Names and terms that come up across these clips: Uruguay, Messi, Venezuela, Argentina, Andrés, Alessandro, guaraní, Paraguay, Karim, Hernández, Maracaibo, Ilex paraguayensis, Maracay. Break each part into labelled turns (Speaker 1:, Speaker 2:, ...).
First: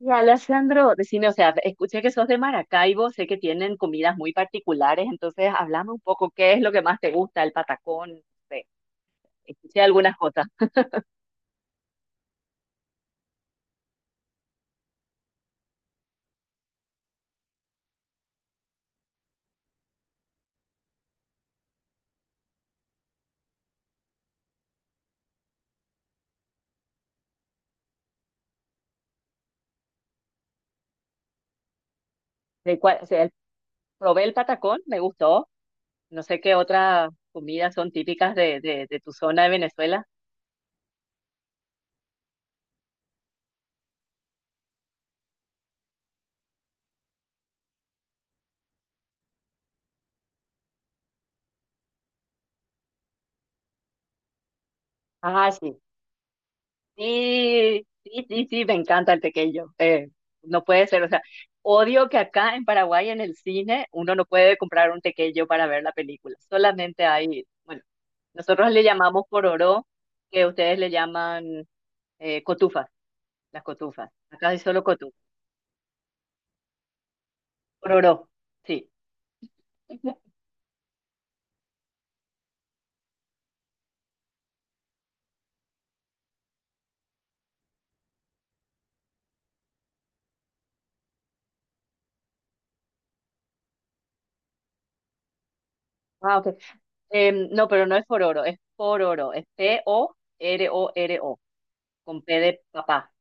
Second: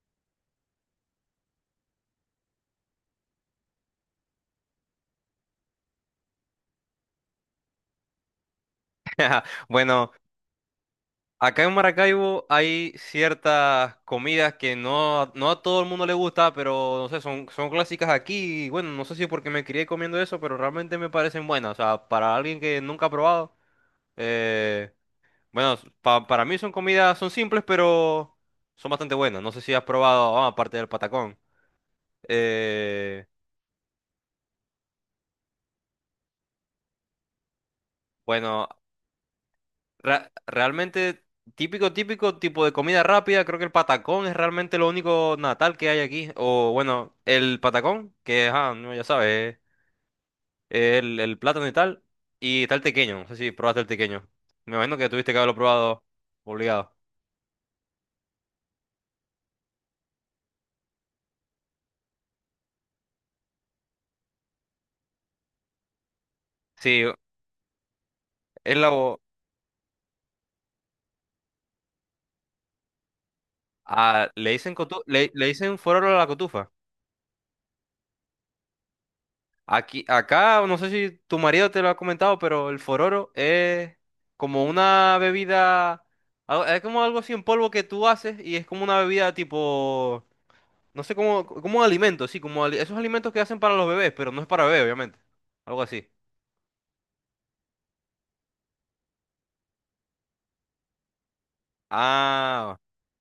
Speaker 1: Y Alessandro, decime, o sea, escuché que sos de Maracaibo, sé que tienen comidas muy particulares, entonces háblame un poco, ¿qué es lo que más te gusta? El patacón, no sé,
Speaker 2: Ajá,
Speaker 1: escuché
Speaker 2: Bueno,
Speaker 1: algunas cosas.
Speaker 2: acá en Maracaibo hay ciertas comidas que no a todo el mundo le gusta, pero no sé, son clásicas aquí. Y bueno, no sé si es porque me crié comiendo eso, pero realmente me parecen buenas. O sea, para alguien que nunca ha probado, eh, bueno, para mí son comidas, son simples, pero son bastante buenas. No sé si has probado, ah, aparte del patacón.
Speaker 1: De cuál- o sea,
Speaker 2: Eh,
Speaker 1: el- probé el patacón, me gustó, no sé qué otras comidas son típicas de,
Speaker 2: bueno,
Speaker 1: de, de tu zona de Venezuela.
Speaker 2: Realmente típico, típico tipo de comida rápida. Creo que el patacón es realmente lo único natal que hay aquí. O bueno, el patacón, que ajá, no, ya sabes, el plátano y tal. Y está el tequeño. No sé si probaste el tequeño. Me imagino que tuviste que
Speaker 1: Ah,
Speaker 2: haberlo
Speaker 1: sí.
Speaker 2: probado obligado.
Speaker 1: Sí, sí, sí, sí, me encanta el tequeño. No puede ser, o sea, odio que acá en Paraguay en el cine uno no puede comprar un tequeño para ver la película. Solamente
Speaker 2: Sí,
Speaker 1: hay, bueno, nosotros
Speaker 2: es
Speaker 1: le
Speaker 2: la...
Speaker 1: llamamos pororó, que ustedes le llaman cotufas, las cotufas.
Speaker 2: ah,
Speaker 1: Acá
Speaker 2: le
Speaker 1: hay
Speaker 2: dicen
Speaker 1: solo cotufas.
Speaker 2: le dicen fuera de la cotufa.
Speaker 1: Pororó, sí.
Speaker 2: Aquí, acá, no sé si tu marido te lo ha comentado, pero el fororo es como una bebida, es como algo así en polvo que tú haces y es como una bebida tipo, no sé cómo, como un alimento, sí, como esos alimentos que hacen para los bebés, pero no es para bebé, obviamente. Algo así.
Speaker 1: Ah, ok. No, pero no es pororo, es pororo, es Pororo, con P de
Speaker 2: Ah,
Speaker 1: papá,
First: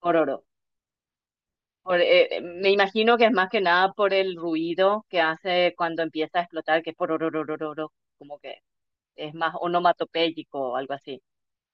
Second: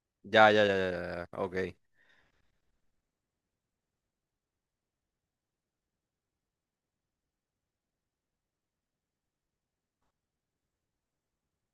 Speaker 1: pororo.
Speaker 2: ya, ya, ya, ya, ya, ya, ok.
Speaker 1: Me imagino que es más que nada por el ruido que hace cuando empieza a explotar, que es por orororororo, como que es más onomatopéyico o algo así.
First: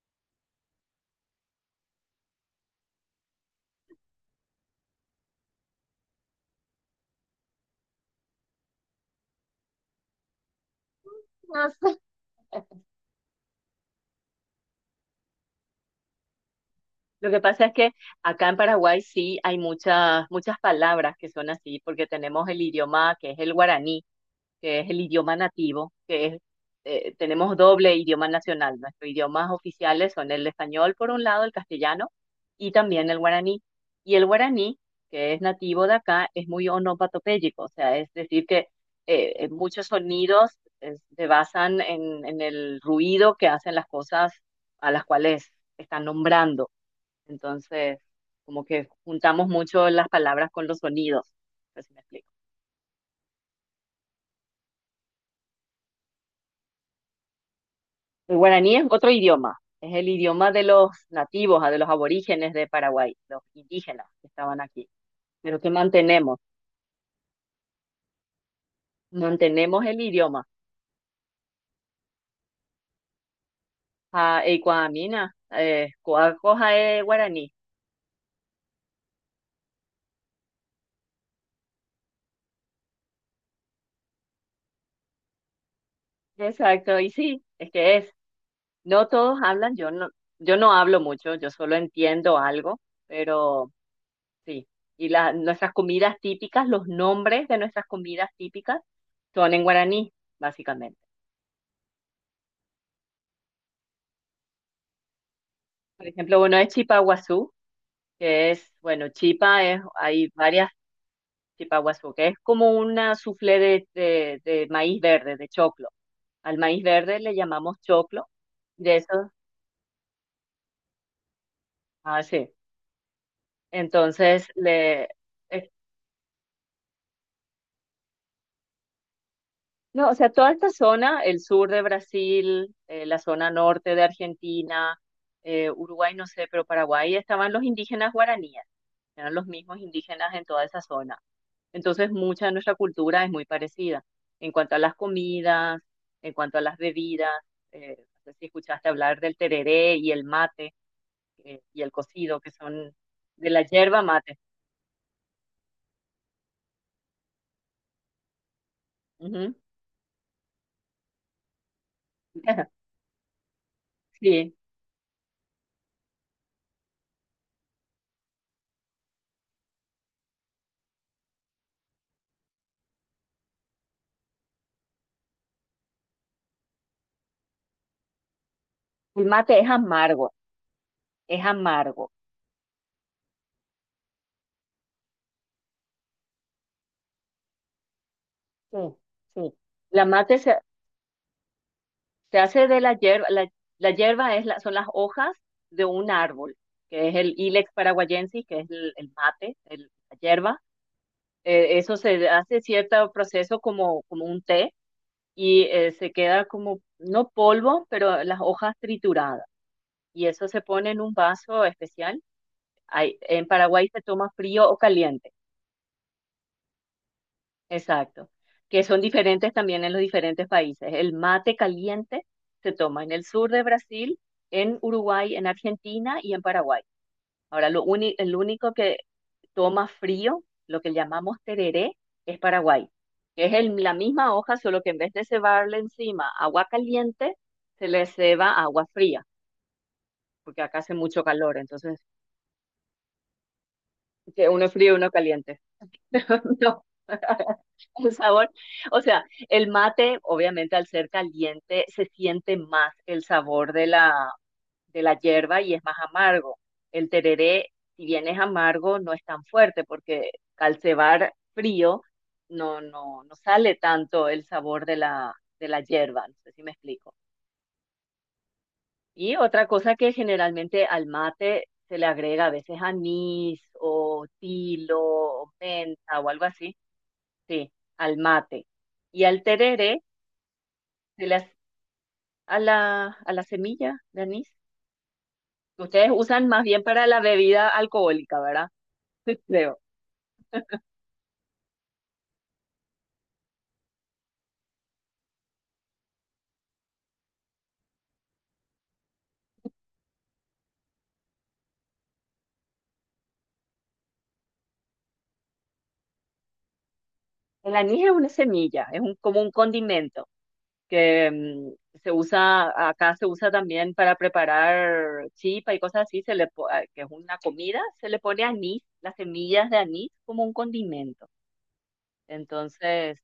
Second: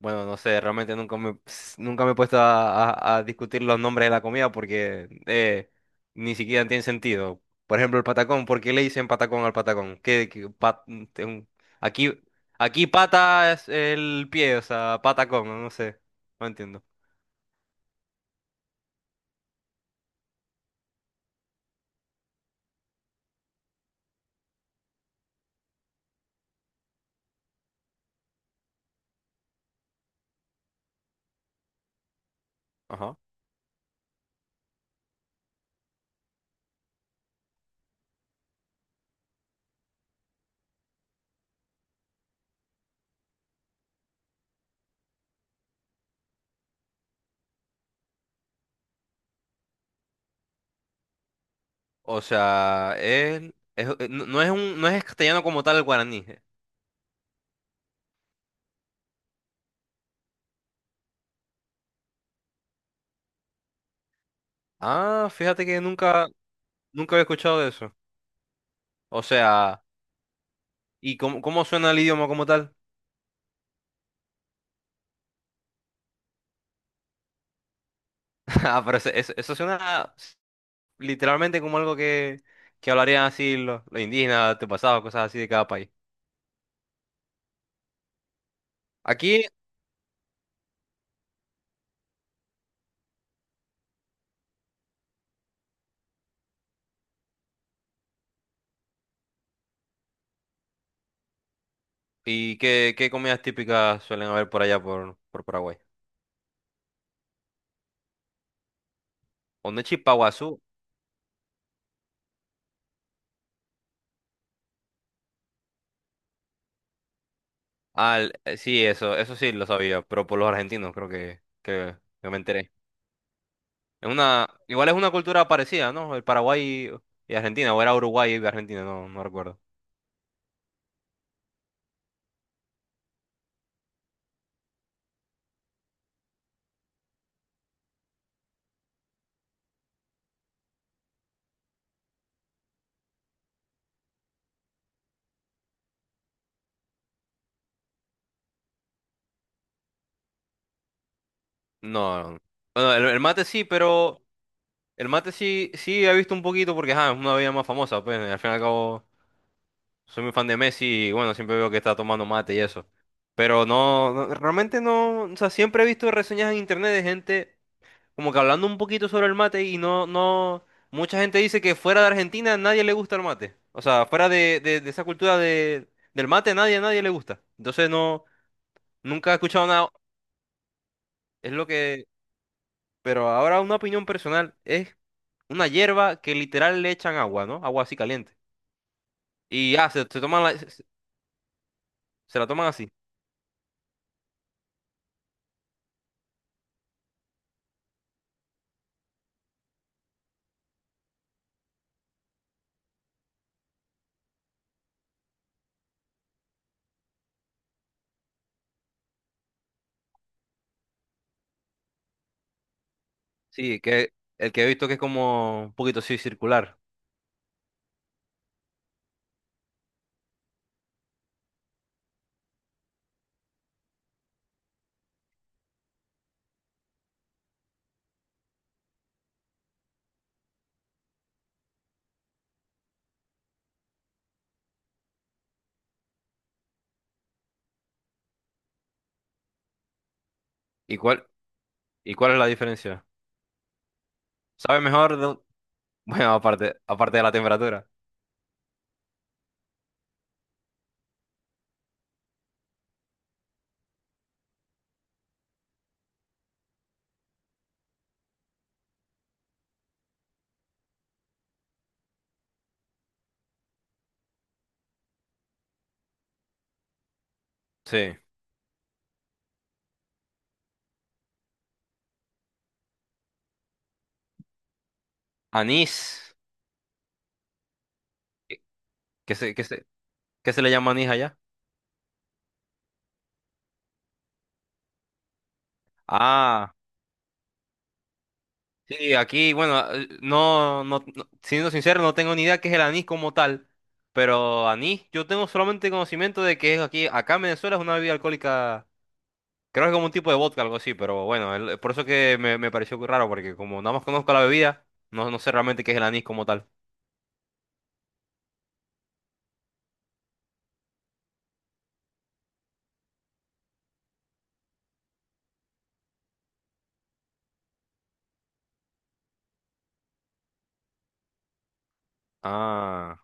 Speaker 2: Bueno, no sé, realmente nunca me he puesto a discutir los nombres de la comida porque ni siquiera tienen sentido. Por ejemplo, el patacón, ¿por qué le dicen patacón al patacón? ¿Qué, qué pa- te- un-?
Speaker 1: No sé.
Speaker 2: Aquí, aquí pata es el pie, o sea, patacón, no sé, no entiendo.
Speaker 1: Lo que pasa es que acá en Paraguay sí hay muchas, muchas palabras que son así, porque tenemos el idioma que es el guaraní. Que es el idioma nativo, tenemos doble idioma nacional. Nuestros idiomas oficiales son el español, por un lado, el castellano y también
Speaker 2: Ajá.
Speaker 1: el guaraní. Y el guaraní, que es nativo de acá, es muy onomatopéyico, o sea, es decir, que muchos sonidos se basan en el ruido que hacen las cosas a las cuales están nombrando. Entonces, como que juntamos mucho las palabras con los sonidos. No sé si me
Speaker 2: O
Speaker 1: explico.
Speaker 2: sea, no es castellano como tal, el guaraní.
Speaker 1: El guaraní es otro idioma, es el idioma de los nativos, ah, de los aborígenes de Paraguay, los indígenas que estaban aquí,
Speaker 2: Ah,
Speaker 1: pero
Speaker 2: fíjate
Speaker 1: que
Speaker 2: que nunca,
Speaker 1: mantenemos,
Speaker 2: nunca había escuchado de eso. O sea,
Speaker 1: mantenemos el idioma.
Speaker 2: ¿y cómo suena el idioma como tal?
Speaker 1: Ah, y cuamina, es guaraní.
Speaker 2: Ah, pero eso suena literalmente como algo que hablarían así los indígenas, antepasados, cosas así de cada país.
Speaker 1: Exacto, y sí, es que es. No todos
Speaker 2: Aquí,
Speaker 1: hablan, yo no hablo mucho, yo solo entiendo algo, pero sí. Y nuestras comidas típicas, los nombres de nuestras comidas típicas son en guaraní, básicamente.
Speaker 2: ¿y qué comidas típicas suelen haber por allá por Paraguay?
Speaker 1: Por ejemplo, uno es chipaguazú, bueno,
Speaker 2: Ondechi
Speaker 1: hay
Speaker 2: Paguazú.
Speaker 1: varias chipa chipaguazú, que es como una soufflé de maíz verde, de choclo. Al maíz verde le llamamos
Speaker 2: Ah,
Speaker 1: choclo,
Speaker 2: el- sí,
Speaker 1: de
Speaker 2: eso,
Speaker 1: eso,
Speaker 2: eso sí lo sabía, pero por los argentinos creo que, que,
Speaker 1: ah,
Speaker 2: que me
Speaker 1: sí.
Speaker 2: enteré. Es una,
Speaker 1: Entonces,
Speaker 2: igual es
Speaker 1: le,
Speaker 2: una cultura
Speaker 1: es
Speaker 2: parecida, ¿no? El Paraguay y Argentina, o era Uruguay y Argentina, no, no recuerdo.
Speaker 1: No, o sea, toda esta zona, el sur de Brasil, la zona norte de Argentina, Uruguay, no sé, pero Paraguay, estaban los indígenas guaraníes, eran los mismos indígenas en toda esa zona. Entonces, mucha de nuestra cultura es muy parecida en cuanto a las comidas, en cuanto a las bebidas. eh, no sé si escuchaste hablar del tereré y el mate y el
Speaker 2: No, no.
Speaker 1: cocido, que
Speaker 2: Bueno,
Speaker 1: son
Speaker 2: el mate
Speaker 1: de la
Speaker 2: sí,
Speaker 1: yerba
Speaker 2: pero
Speaker 1: mate.
Speaker 2: el mate sí, sí he visto un poquito porque ajá, es una bebida más famosa, pues al fin y al cabo.
Speaker 1: Ujú.
Speaker 2: Soy muy fan de Messi y bueno, siempre veo que está tomando mate y eso. Pero no, no,
Speaker 1: Sí,
Speaker 2: realmente no, o sea, siempre he visto reseñas en internet de gente como que hablando un poquito sobre el mate y no, no, mucha gente dice que fuera de Argentina nadie le gusta el mate. O sea, fuera de, de esa cultura de, del mate nadie, nadie le gusta. Entonces no,
Speaker 1: el
Speaker 2: nunca he
Speaker 1: mate
Speaker 2: escuchado
Speaker 1: es
Speaker 2: nada,
Speaker 1: amargo, es
Speaker 2: es lo que,
Speaker 1: amargo.
Speaker 2: pero ahora una opinión personal es una hierba que literal le echan agua, ¿no? Agua así caliente.
Speaker 1: Sí, sí.
Speaker 2: Y ya, se,
Speaker 1: La
Speaker 2: se
Speaker 1: mate
Speaker 2: toman
Speaker 1: se,
Speaker 2: la- se
Speaker 1: se
Speaker 2: se la toman
Speaker 1: hace de
Speaker 2: así.
Speaker 1: la hierba, la hierba son las hojas de un árbol, que es el Ilex paraguayensis, que es el mate, la hierba. Eso se hace cierto proceso como un té y se queda como, no polvo, pero las hojas trituradas. Y eso se pone en un vaso especial. En
Speaker 2: Sí,
Speaker 1: Paraguay se
Speaker 2: que
Speaker 1: toma
Speaker 2: el que he
Speaker 1: frío o
Speaker 2: visto que es
Speaker 1: caliente.
Speaker 2: como un poquito así circular.
Speaker 1: Exacto, que son diferentes también en los diferentes países. El mate caliente se toma en el sur de Brasil, en Uruguay, en Argentina y en Paraguay. Ahora, el único que toma frío, lo que llamamos tereré, es Paraguay, que es la misma hoja, solo que en vez de cebarle encima agua caliente, se le ceba agua fría, porque acá hace
Speaker 2: ¿Y
Speaker 1: mucho
Speaker 2: cuál,
Speaker 1: calor, entonces
Speaker 2: y cuál es la diferencia?
Speaker 1: que uno es
Speaker 2: ¿Sabe
Speaker 1: frío y uno es
Speaker 2: mejor?
Speaker 1: caliente.
Speaker 2: Bueno, aparte,
Speaker 1: No.
Speaker 2: aparte de la temperatura.
Speaker 1: El sabor, o sea, el mate, obviamente al ser caliente, se siente más el sabor de la hierba y es más amargo. El tereré, si bien es amargo, no es tan fuerte porque al cebar frío no sale tanto el sabor de la hierba, no sé si me explico.
Speaker 2: Sí.
Speaker 1: Y otra cosa que generalmente al mate se le agrega a veces anís o tilo o
Speaker 2: Anís.
Speaker 1: menta o algo así, sí, al
Speaker 2: ¿Qué
Speaker 1: mate. Y
Speaker 2: qué
Speaker 1: al
Speaker 2: se, qué se,
Speaker 1: tereré
Speaker 2: qué se, le llama anís
Speaker 1: de
Speaker 2: allá?
Speaker 1: las, a la semilla de anís. Ustedes usan más
Speaker 2: Ah,
Speaker 1: bien para la bebida alcohólica, ¿verdad?
Speaker 2: sí, aquí,
Speaker 1: Creo.
Speaker 2: bueno, siendo sincero, no tengo ni idea qué es el anís como tal. Pero anís, yo tengo solamente conocimiento de que es aquí, acá en Venezuela es una bebida alcohólica. Creo que es como un tipo de vodka, algo así, pero bueno, el- por eso que me pareció muy raro, porque como nada más conozco la bebida, no sé realmente qué es el anís como tal.
Speaker 1: El anís es una semilla, como un condimento que se usa, acá se usa también para preparar chipa y cosas así, se le, po- a- que es una comida, se le pone anís, las semillas de anís como un condimento. Entonces,
Speaker 2: Ah,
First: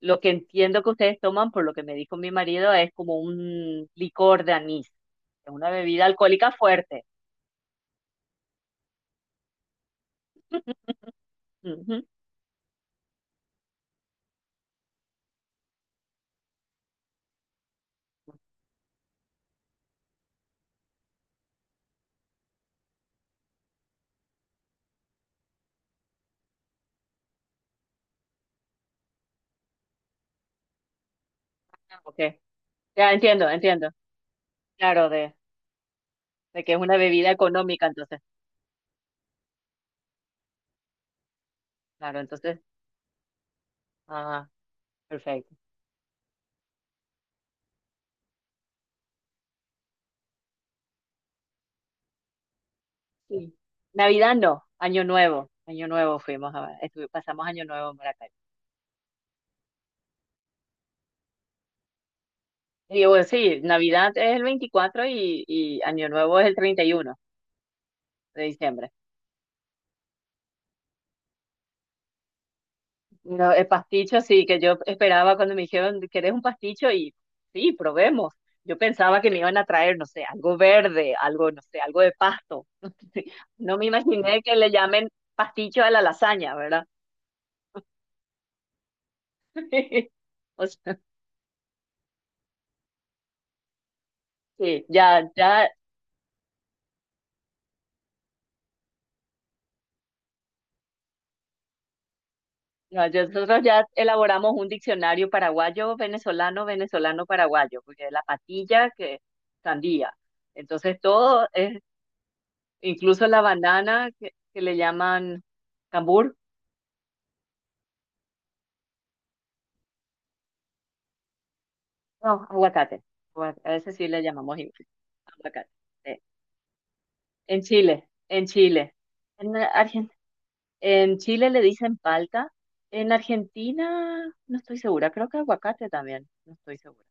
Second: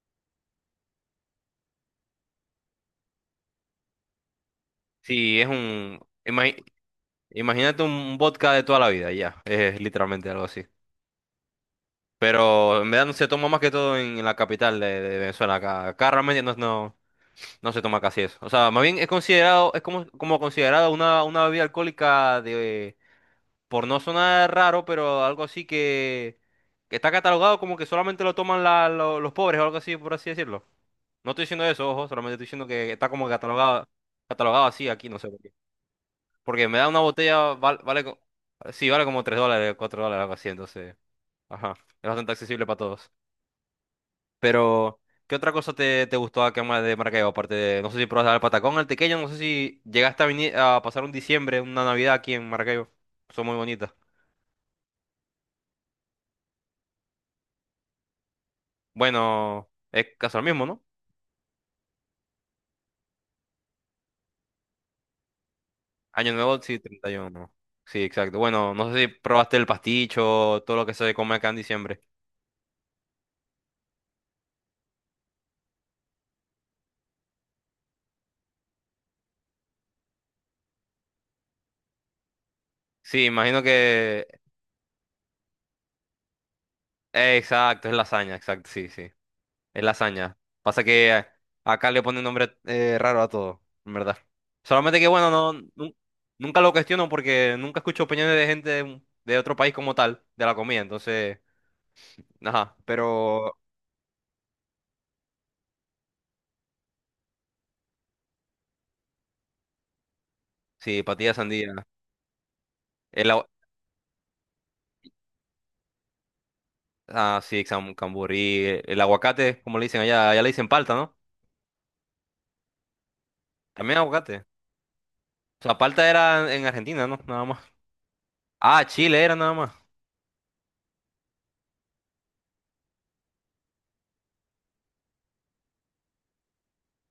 Speaker 1: lo que entiendo que ustedes toman, por lo que me dijo mi marido, es como un licor de anís,
Speaker 2: sí, es
Speaker 1: es una
Speaker 2: un...
Speaker 1: bebida alcohólica
Speaker 2: imagi-
Speaker 1: fuerte.
Speaker 2: imagínate un vodka de toda la vida, ya, es literalmente algo así.
Speaker 1: Ujú.
Speaker 2: Pero en verdad no se toma más que todo en, la capital de Venezuela, acá realmente no se toma casi eso. O sea, más bien es considerado, es como considerado una bebida alcohólica de, por no sonar raro, pero algo así que está catalogado como que solamente lo toman los pobres o algo así, por así decirlo. No estoy diciendo eso, ojo,
Speaker 1: Ok.
Speaker 2: solamente estoy diciendo que está
Speaker 1: Ya
Speaker 2: como
Speaker 1: entiendo,
Speaker 2: catalogado,
Speaker 1: entiendo.
Speaker 2: catalogado así aquí,
Speaker 1: Claro,
Speaker 2: no sé
Speaker 1: de,
Speaker 2: por qué.
Speaker 1: de
Speaker 2: Porque
Speaker 1: que es
Speaker 2: me da
Speaker 1: una
Speaker 2: una
Speaker 1: bebida
Speaker 2: botella,
Speaker 1: económica,
Speaker 2: vale,
Speaker 1: entonces.
Speaker 2: sí, vale como 3 dólares, 4 dólares, algo así, entonces, ajá, es
Speaker 1: Claro,
Speaker 2: bastante
Speaker 1: entonces.
Speaker 2: accesible para todos.
Speaker 1: Ah,
Speaker 2: Pero, ¿qué otra
Speaker 1: perfecto.
Speaker 2: cosa te gustó acá en de Maracaibo? Aparte de, no sé si probaste el patacón, el tequeño, no sé si llegaste a, venir, a pasar un diciembre, una Navidad aquí en Maracaibo. Son
Speaker 1: Sí.
Speaker 2: muy bonitas.
Speaker 1: Navidad no, Año Nuevo. Año Nuevo fuimos a, pasamos Año Nuevo en Maracay.
Speaker 2: Bueno, es casi lo mismo, ¿no?
Speaker 1: Y bueno, sí, Navidad es el 24 y Año
Speaker 2: Año
Speaker 1: Nuevo es el
Speaker 2: nuevo, sí,
Speaker 1: treinta y
Speaker 2: treinta
Speaker 1: uno
Speaker 2: y uno Sí, exacto.
Speaker 1: de
Speaker 2: Bueno,
Speaker 1: diciembre.
Speaker 2: no sé si probaste el pasticho, todo lo que se come acá en diciembre.
Speaker 1: No, el pasticho sí, que yo esperaba cuando me dijeron, ¿querés un pasticho? Y sí, probemos. Yo pensaba que me iban a traer, no sé, algo verde, algo, no sé, algo de pasto.
Speaker 2: Sí, imagino
Speaker 1: No me
Speaker 2: que...
Speaker 1: imaginé que le llamen pasticho a la lasaña, ¿verdad?
Speaker 2: exacto, es lasaña, exacto, sí, sí. Es lasaña.
Speaker 1: O
Speaker 2: Pasa
Speaker 1: sea,
Speaker 2: que acá le ponen nombre raro a todo, en verdad.
Speaker 1: sí,
Speaker 2: Solamente que,
Speaker 1: ya,
Speaker 2: bueno, no,
Speaker 1: ya,
Speaker 2: nunca lo cuestiono porque nunca escucho opiniones de gente de otro país como tal, de la comida. Entonces, ajá,
Speaker 1: ya,
Speaker 2: pero
Speaker 1: nosotros ya elaboramos un diccionario paraguayo, venezolano, venezolano, paraguayo, porque la patilla que sandía. Entonces
Speaker 2: sí, patilla de
Speaker 1: todo
Speaker 2: sandía.
Speaker 1: incluso la banana que le llaman cambur.
Speaker 2: Ah, sí, camburí. El aguacate, como le dicen allá, allá le dicen palta, ¿no?
Speaker 1: No, aguacate. A veces
Speaker 2: También
Speaker 1: sí le
Speaker 2: aguacate.
Speaker 1: llamamos igual.
Speaker 2: O
Speaker 1: Aguacate.
Speaker 2: sea, palta
Speaker 1: Sí.
Speaker 2: era en Argentina, ¿no? Nada más.
Speaker 1: En Chile, en
Speaker 2: Ah,
Speaker 1: Chile.
Speaker 2: Chile era
Speaker 1: En,
Speaker 2: nada más.
Speaker 1: Argen- en Chile le dicen palta. En Argentina, no estoy segura. Creo que aguacate también. No estoy segura.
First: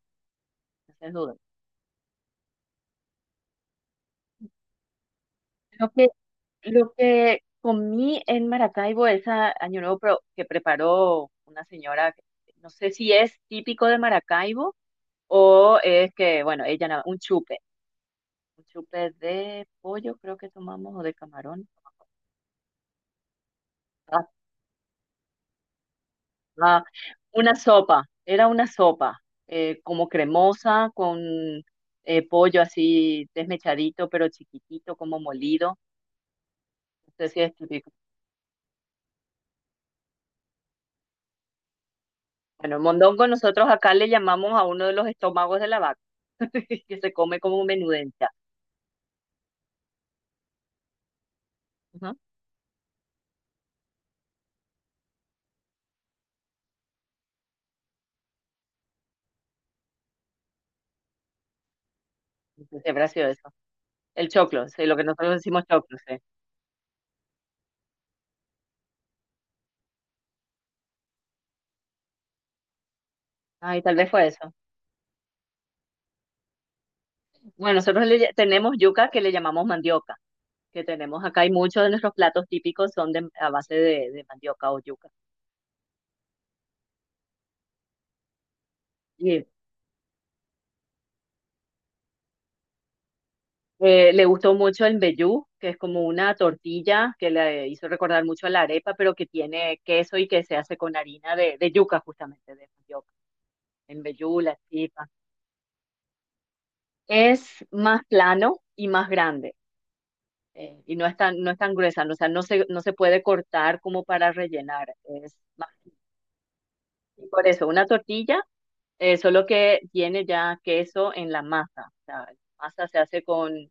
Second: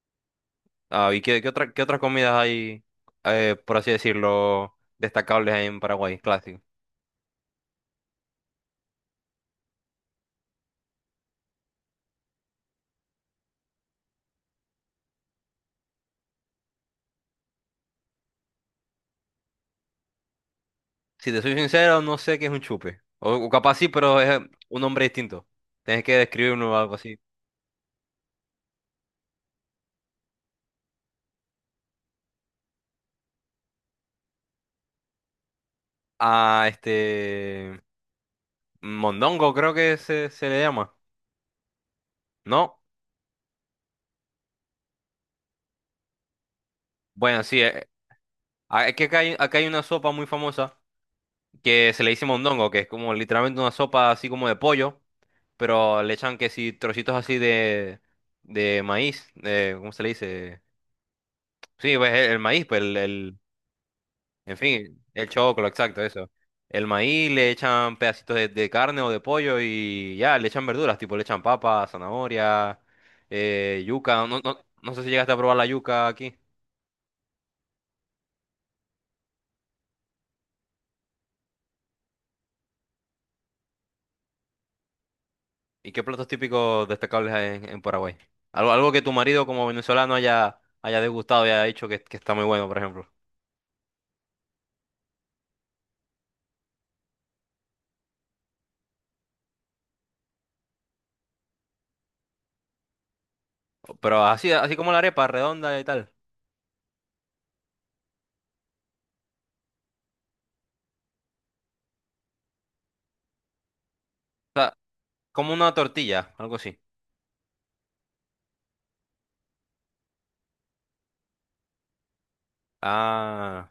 Speaker 1: Esa es
Speaker 2: Ah, ¿y
Speaker 1: duda.
Speaker 2: qué otras comidas hay, por así decirlo, destacables en
Speaker 1: Lo que,
Speaker 2: Paraguay, clásico?
Speaker 1: lo que comí en Maracaibo ese año nuevo que preparó una señora, no sé si es típico de Maracaibo o es que, bueno, un chupe. Un chupe de pollo, creo que tomamos, o de
Speaker 2: Si te soy
Speaker 1: camarón.
Speaker 2: sincero, no sé qué es un chupe. O capaz sí, pero
Speaker 1: Ah,
Speaker 2: es un nombre distinto. Tienes que describirlo o
Speaker 1: ah,
Speaker 2: algo así.
Speaker 1: una sopa, era una sopa, como cremosa, con pollo así desmechadito, pero chiquitito, como molido.
Speaker 2: Ah,
Speaker 1: No sé si es
Speaker 2: este...
Speaker 1: típico.
Speaker 2: Mondongo creo que se le llama.
Speaker 1: Bueno,
Speaker 2: ¿No?
Speaker 1: el mondongo nosotros acá le llamamos a uno de los estómagos de la vaca, que se come
Speaker 2: Bueno, sí.
Speaker 1: como menudencia.
Speaker 2: Ah, es que acá hay una sopa muy famosa que se le
Speaker 1: Ajá.
Speaker 2: dice mondongo, que es como literalmente una sopa así como de pollo, pero le echan que si trocitos así de maíz, de, ¿cómo se le dice? Sí, pues el maíz, pues
Speaker 1: Entonces, habrá sido eso. El
Speaker 2: en
Speaker 1: choclo, sí, lo que
Speaker 2: fin, el
Speaker 1: nosotros decimos
Speaker 2: choclo,
Speaker 1: choclo,
Speaker 2: exacto,
Speaker 1: sí.
Speaker 2: eso. El maíz le echan pedacitos de, carne o de pollo y ya, le echan verduras, tipo le echan papa, zanahoria,
Speaker 1: Ay, tal vez
Speaker 2: yuca,
Speaker 1: fue
Speaker 2: no,
Speaker 1: eso.
Speaker 2: no, no sé si llegaste a probar la yuca aquí.
Speaker 1: Bueno, nosotros tenemos yuca que le llamamos mandioca, que tenemos acá y muchos de nuestros platos típicos son a base de mandioca o yuca.
Speaker 2: ¿Y qué platos típicos destacables hay en, Paraguay? Algo, algo que tu marido como venezolano haya degustado y haya dicho que está muy bueno, por ejemplo.
Speaker 1: Le gustó mucho el mbejú, que es como una tortilla que le hizo recordar mucho a la arepa, pero que tiene queso y que se hace con harina de yuca, justamente, de mandioca. El
Speaker 2: Pero
Speaker 1: mbejú,
Speaker 2: así,
Speaker 1: la
Speaker 2: así como la
Speaker 1: chipa.
Speaker 2: arepa redonda y tal.
Speaker 1: Es más plano y más grande, y no es tan gruesa, no, o sea, no se puede cortar como para
Speaker 2: O sea,
Speaker 1: rellenar. Es
Speaker 2: como
Speaker 1: más,
Speaker 2: una tortilla, algo así.
Speaker 1: y por eso, una tortilla, solo que tiene ya queso en la masa. O sea, la masa se hace con
Speaker 2: Ah,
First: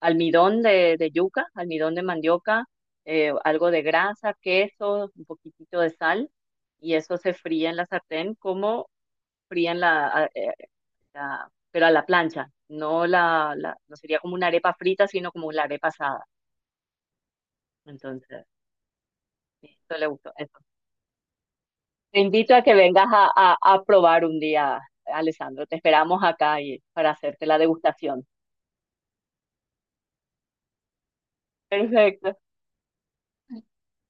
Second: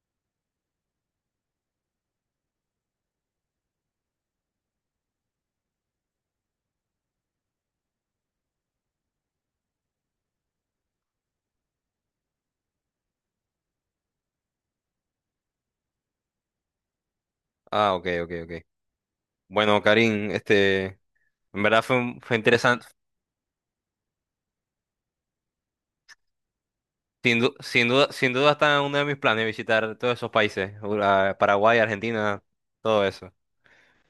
Speaker 1: almidón de yuca, almidón de mandioca, algo de grasa, queso, un poquitito de sal, y eso se fría en la sartén como frían pero a la plancha, no sería como una arepa frita, sino como una arepa asada.
Speaker 2: ah, ok, ok,
Speaker 1: Entonces,
Speaker 2: ok. Bueno,
Speaker 1: esto le
Speaker 2: Karim,
Speaker 1: gustó. Eso.
Speaker 2: este, en verdad fue,
Speaker 1: Te
Speaker 2: fue
Speaker 1: invito a que
Speaker 2: interesante.
Speaker 1: vengas a probar un día, Alessandro. Te esperamos acá para
Speaker 2: Sin,
Speaker 1: hacerte
Speaker 2: du-
Speaker 1: la
Speaker 2: sin duda,
Speaker 1: degustación.
Speaker 2: sin duda está en uno de mis planes visitar todos esos países, Paraguay,
Speaker 1: Perfecto.
Speaker 2: Argentina, todo eso.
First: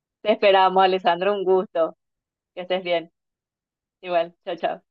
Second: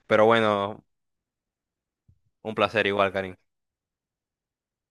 Speaker 2: Pero
Speaker 1: Te esperamos,
Speaker 2: bueno,
Speaker 1: Alessandro. Un gusto.
Speaker 2: un
Speaker 1: Que estés
Speaker 2: placer
Speaker 1: bien.
Speaker 2: igual, Karim.
Speaker 1: Igual. Chao, chao.